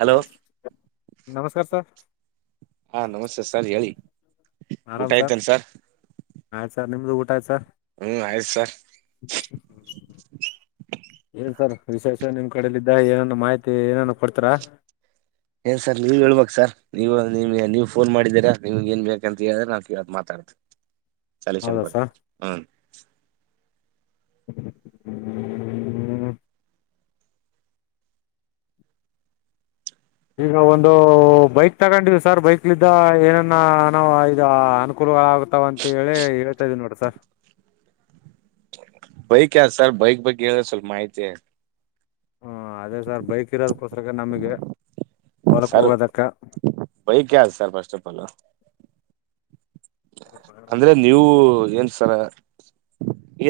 Hello ನಮಸ್ಕಾರ sir ಹಾ ನಮಸ್ತೆ ಸರ್ ಹೇಳಿ ಊಟ ಅಯ್ತೇನ್ ಸರ್ ಆಯ್ತು ಸರ್ ನಿಮ್ದು ಊಟಾಯ್ತ ಸರ್ ಹ್ಮ್ ಆಯ್ತ್ ಸರ್ ಏನ್ ಸರ್ ವಿಶೇಷ ನಿಮ್ ಕಡಲಿದ್ದ ಏನೇನು ಮಾಹಿತಿ ಏನೇನು ಕೊಡ್ತಿರಾ ಏನ್ ಸರ್ ನೀವು ಹೇಳ್ಬೇಕು ಸರ್ ನೀವು ನೀಮಗೆ ನೀವು ಫೋನ್ ಮಾಡಿದ್ದೀರಾ ನಿಮ್ಗೆ ನ್ ಬೇಕಂತ ಹೇಳಿದ್ರೆ ನಾವು ಕೇಳ್ ಮಾತಾಡ್ತೀನಿ ಸಲ್ಯೂಷನ್ ಕೊಡ್ತೀವ್ ಸರ್ ಹ್ಮ್ [inaudible] ಈಗ ಒಂದು ಬೈಕ್ ತಗೊಂಡ್ವಿ ಸರ್ ಬೈಕ್ಲಿಂದ ಏನನ್ನ ನಾವು ಇದು ಅನುಕೂಲಗಳಾಗುತ್ತಾವ ಅಂತೇಳಿ ಹೇಳ್ತಾ ಇದ್ದೀವ್ ನೋಡ್ರಿ ಸರ್ ಬೈಕ್ ಯಾವ್ದ್ ಸರ್ ಬೈಕ್ ಬಗ್ಗೆ ಹೇಳಿದ್ರ್ ಸ್ವಲ್ಪ್ ಮಾಹಿತಿ ಹ್ಮ ಅದೇ ಸರ್ ಬೈಕ್ ಇರದ್ಕೋಸ್ ರ್ಗ ನಮ್ಗೆ ಸರ್ ಬೈಕ್ ಯಾವ್ದ್ ಸರ್ ಫಸ್ಟ್ ಆಫಾಲ್ [inaudible] ಅಂದ್ರೆ ನೀವು ಏನ್ ಸರಾ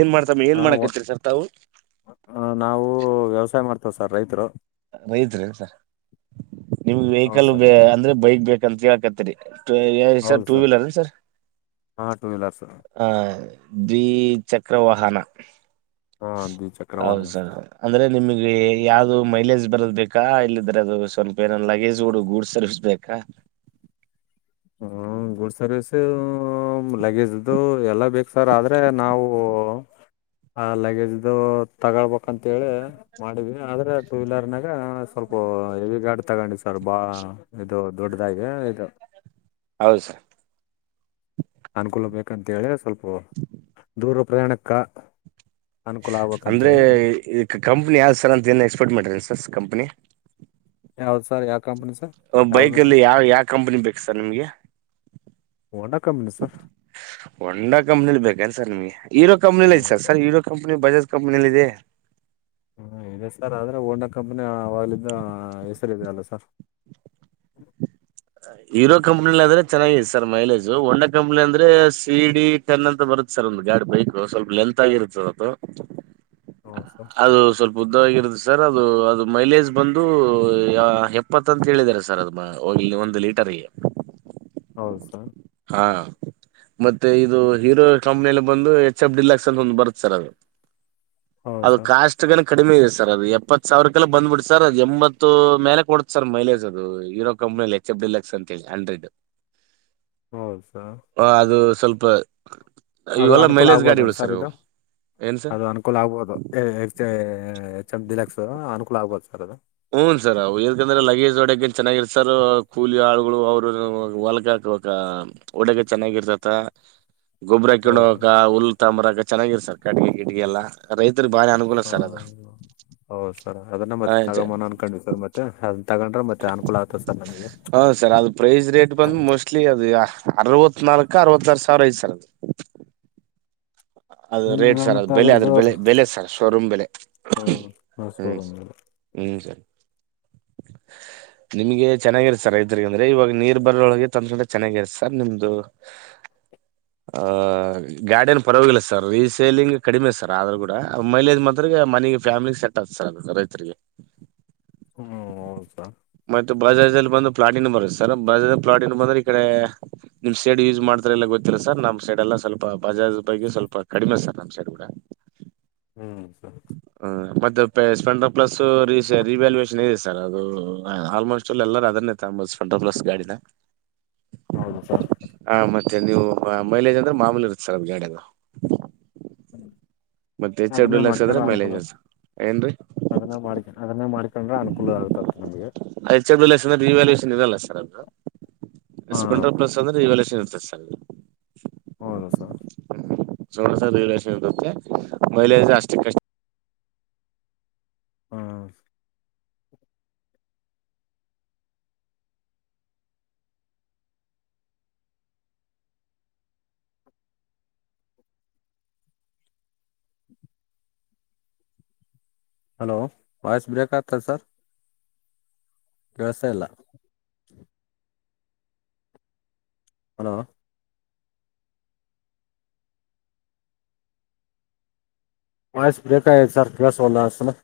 ಏನ್ ಮಾಡ್ತಮ್ಮ ಏನ್ ಹ ಮಾಡಕ್ಕತ್ರಿ ಸರ್ ತಾವು ತಿವ್ ಸರ್ ರೈತ್ರು ರೈತ್ರಿ ಸರ್ರ ನಿಮ್ಗೆ ಹೌದು ವೆಹಿಕಲ್ ಸರ್ ಬೇ ಅಂದ್ರೆ ಬೈಕ್ ಬೇಕ್ ಕಂತ್ ಹೇಳಾಕತ್ತೀರಿ ಅ--ಯಾವ್ದ್ರಿ ಸರ್ ಟು ವೀಲರ್ರೇನ್ರೀ ಸರ್ ಹಾ ಟೂ ವೀಲರ್ ಸರ್ ಹ ದ್ವಿ ಚಕ್ರವಾಹನ ಹಾ ದ್ವಿಚಕ್ರ ಹೌದು ವಾಹನ ಸರ್ ಅಂದ್ರೆ ನಿಮಿಗ್ ಗೆ ಯಾವ್ದು ಮೈಲೇಜ್ ಬರದ್ ಬೇಕಾ ಇಲ್ಲಿದ್ರೆ ಅದು ಸ್ವಲ್ಪ ಏನ ಲಗೇಜೋಡು ಗೂಡ್ ಸರ್ವಿಸ್ಬೇಕಾ ಹಾ ಗುಡ್ ಸರ್ವೀಸ ಲಗೇಜ್ದು ಎಲ್ಲ ಬೇಕು ಸರ್ ಆದ್ರೆ ನಾವು ಆ ಲಗೇಜ್ದ ತಗೊಳ್ಬೇಕಂತೇಳಿ ಮಾಡಿದ್ವಿ ಆದ್ರೆ ಟೂ ವೀಲರ್ನಾಗ್ ಗಾ ಸ್ವಲ್ಪ ಹೆವಿ ಗಾಡ್ ತಗೊಂಡ್ವಿ ಸರ್ ಬಾಳ ಇದು ದೊಡ್ಡದಾಗಿ ಇದ ಹೌದು ಸರ್ ಅನುಕೂಲ ಬೇಕಂತೇಳಿದ್ರೆ ಸ್ವಲ್ಪ ದೂರ ಪ್ರಯಾಣಕ್ಕ ಅನುಕೂಲ ಅಂದ್ರೆ ಆಗ್ಬೇಕಂತೇಳಿ ಈ ಕಂಪ್ನಿ ಯಾವ್ ಸರ ಅಂತ ಏನ್ ಎಕ್ಸ್ಪೆಕ್ಟ್ ಮಾಡ್ರ ಸ್ ಕಂಪನಿ ಯಾವ್ದ ಸರ್ ಯಾ ಬೈಕ್ಲ್ಲಿ ಯಾವ ಯಾವ ಕಂಪನಿ ಬೇಕು ಸರ್ ನಿಮ್ಗೆ Honda company sir Honda company ಬೇಕ ಸರ್ ನಿಮಗೆ ಹಿರೋ ಕಂಪನಿ ಸರ್ ಸರ್ರೋ ಕಂಪನಿ ಬಾಜಾಜ್ ಕಂಪ್ ಮನಲ್ಲಿದೆ ಹ್ಮ ಇದೆ ಸರ್ ಆದ್ರೆ ಓಂಡ ಕಂಪನಿ ಅವಲಿದ್ದ ಹೆಸರುದೆ ಅಲ್ಲ ಸರ್ [unintelligible] ಹೀರೋ ಕಂಪ್ನಲಿ ಅಂದ್ರೆ ಚೆನ್ನಾಗತ್ತು ಸರ್ ಮೈಲೇಜು ಒಂಡಾ ಕಂಪ್ನಿ ಅಂದ್ರೆ ಸಿಡಿ ಟೆನ್ ಅಂತ ಬರುತ್ತೆ ಸರ್ ಒಂದ್ ಗಾಡಿ ಬೈಕ್ ಸ್ವಲ್ಪ ಲೆಂತ್ ಆಗಿರುತ್ತ ಅದು ಹೌದು ಸರ್ ಅದು ಸ್ವಲ್ಪ ಉದ್ದವಾಗಿರುದು ಸರ್ ಅದು ಅದು ಮೈಲೇಜ್ ಬಂದು ಎಪ್ಪತ್ತ ಅಂತ ಹೇಳಿದ್ದಾರೆ ಸರ್ ಅದು ಇಲ್ಲಿ ಒಂದು ಲೀಟರ್ಗೆ ಹೌದು ಸರ್ ಹಾ ಮತ್ತೆ ಇದು ಹೀರೋ ಕಂಪ್ನಿಯಲ್ಲಿ ಬಂದು ಎ ಚಬ್ಡಿಲ್ಲಾಕ್ಸ್ ಅಂತ ಒಂದು ಬರುತ್ ಸರ್ ಅದು ಹೌದು ಅದು ಸರ್ ಕಾಸ್ಟ್ ಕನ ಕಡಿಮೆ ಇದೆ ಸರ್ ಅದು ಎಪ್ಪತ್ತು ಸಾವಿರಕ್ಕೆಲ್ಲ ಬ್ಬಿಬಿಡುತೆ ಸರ್ ಅದು ಎಂಬತ್ತು ಮೇಲೆ ಕೊಡತ ಸರ್ ಮೈಲೇಜ್ ಅದು ಈರೋ ಕಂಪ್ನಿಯಲ್ಲಿ ಎಚ್ ಎಫ ಡಿಲ್ ಎಕ್ಸ್ ಅಂತ ಹೇಳಿ ಹಂಡ್ರೆಡ್ ಹೌದ್ ಸರ್ ಅದು ಸ್ವಲ್ಪ ಅದು ಇವೆಲ್ಲ ಅನುಕೂಲ ಮೈಲೇಜ್ ಆಗ್ಬೋದ ಅಲ್ ಗಾಡಿಗಳು ಸರ್ ಇವು ಇದು ಏನ್ ಸರ್ ಅದು ಅನುಕೂಲ ಆಗ್ಬೋದು ಹೆಚ್ಚ್ ದಲಾಕ್ಸ್ರ್ ಅನುಕೂಲ ಆಗ್ಬಹದು ಸರ್ ಅದು ಹನ್ ಸರ್ ಏಕಂದ್ರೆ ಲಗೇಜ್ ಒಡಗನ್ ಚೆನ್ನಾಗಿರ್ತ ಸರ್ ಕೂಲಿ ಆಳುಗಳು ಅವ್ರ ಹೊಲ್ಕಾಕ ಒಡೆಗ ಚೆನ್ನಾಗಿರ್ತತ್ತ ಗೊಬ್ಬರ ಹೌದು ಸರ್ ಕಿಣಕ ಉುಲ್ ತಾಮ್ರ ಚೆನ್ನಾಗಿರ್ ಸರ್ ಕಡೆಗೆ ಗಿಡಿಗೆಲ್ಲ ರೈತ ಇದ್ರ್ ಭಾರಿ ಅನುಕೂಲ ಸಲ್ಲ ಅದ ಹಾಂ ಹೌದು ಅದನ್ನ ಮತ್ತೆ ತಗ ಮನ ಅನ್ ಕಂಡರ್ ಮತ್ತೆ ತಗೊಂಡ್ರೆ ಮತ್ತೆ ಅನುಕೂಲ ಆಗ್ತದೆ ಸರ್ ನಮಗೆ ಹಾ ಸರ್ ಅದು ಪ್ರೈಸ್ ರೇಟ್ ಬಂದು ಮೋಸ್ಟ್ಲಿ ಅದು ಅರವತ್ತು ಇತ್ನಾಲ್ಕು ಅರವತ್ಆರು ಸಾವಿರ ಐ್ತರ್ ಅದು ರೇಟ್ ಈಗ ಸರ್ ಅದು ಮತ್ತೆ ಬೆಲೆ ಅದ್ರ ಅದ್ರದ್ದು ಬೆಲೆ ಬೆಲೆ ಸರ್ ಶೋರೂಮ್ ಬೆಲೆ ಹ್ಞೂ ಹ್ಮ್ ಶೋರೂಮ್ ಹ್ಮ್ ಸರ್ ನಿಮ್ಗೆ ಚೆನ್ನಾಗಿರುತ್ತೆ ಸರ್ ಐದರಿರಿಗೆ ಅಂದ್ರೆ ಇವಾಗ ನೀರ್ ಬರೊಳಗೆ ತಂದಕ ಚೆನ್ನಾಗಿರುತ್ತೆ ಸರ್ ನಿಮ್ದು ಆಹ ಗಾಡಿಯನ್ ಪರವಾಗಿಲ್ಲ ಸರ್ ಸರ್ ರೀಸೇಲಿಂಗ್ ಕಡಿಮೆ ಸರ್ ಆದ್ರೂ ಕೂಡ ಮೈಲೇಜ್ ಮಾತ್ರಗೆ ಮನೆಗೆ ಫ್ಯಾಮಿಲಿ ಸೆಟ್ ಆತ ಸರ್ ಅ ರೈತರಿಗೆ. ಹ್ಮ ಹೌದಾ ಮತ್ತೆ ಬಜಾಜ್ ಅಲ್ಲಿ ಬಂದು ಪ್ಲಾಟಿನ್ ಬರುತ್ತೆ ಸರ್ ಬಜಾಜ್ ಪ್ಲಾಟಿನಾ ಬಂದ್ರೆ ಈ ಕಡೆ ನಿಮ್ ಸೈಡ್ ಯೂಸ್ ಮಾಡ್ತಾರೆ ಎಲ್ಲ ಗೊತ್ತಿಲ್ಲ ಸರ್ ನಮ್ ಸೈಡ್ ಎಲ್ಲ ಸ್ವಲ್ಪ ಬಜಾಜ್ ಬಗ್ಗೆ ಸ್ವಲ್ಪ. ಕಡಿಮೆ ಸರ್ ನಮ್ ಸೈಡ್ ಕೂಡ. ಹ್ಮ್ the phase fun the plus - sorry sir revaluation is - ಅದು ಆಲ್ಮೋಸ್ಟ್ ಆಲ್ ಎಲ್ಲರ ಅದನ್ನೇ ತೊಗೊಮ್ಬದು ಸ್ಪೆಂಡರ ಪ್ಲಸ್ ಗಾಡಿನ. ಹೌದು ಸರ ಆ ಮತ್ತೆ ನೀವು ಮೈಲೇಜ್ ಅಂದ್ರೆ ಮಾಮೂಲಿ ಇರುತ್ತ ಸರ್ ಅ ಗಾಡಿಯದು. [inaudible] [unintelligible] ಮತ್ತೆ ಹೆಚ್ಫ ಎಫ್ ಅದನ್ನೇ ಡಿಲಕ್ಸ್ ಅದ್ರೆ ಮಾಡ್ಕೊಂಡ್ರೆ ಅನುಕೂಲ ಮೈಲೇಜ್ಸ್ ಆಯ್ತು ಹೆಚ್ಚು ಏನ್ರಿ. ತಂದ್ರ ಅನುಕೂಲ ಆಗುತ್ತತ್ತು ನಮಗೆ. ಎಚ್ ಎಫ್ ಡಿಲಕ್ಸ್ ಅಂದ್ರೆ ರಿವ್ಯಾಲ್ಯಷನ್ ಇರಲ್ಲ ಸರ್ ಅದ - ಹಾಂ ಸ್ಪಂಡರ ಪ್ಲಸ್ ಅಂದ್ರೆ ರಿವ್ಯಾಲುವೇಷನ್ ಇತ್ತ ಸತ್ಸಂಗ ಹೌದಾ ಸರ್ [unintelligible] ಮೈಲಜ ಅಷ್ಟುಕ ಅಷ್ಟ. ಹ ಹಲೋ ವಾಯ್ಸ್ ಬ್ರೇಕ್ ಆಗ್ತಾದ ಸರ್. ವ್ಯವಸ್ಥೆ ಇಲ್ಲ - ಹಲೋ. ವಾಯ್ಸ್ ಬ್ರೇಕ ಆಗಿದೆ ಸರ್ ಕೇಳ್ಸವಲದ [inaudible]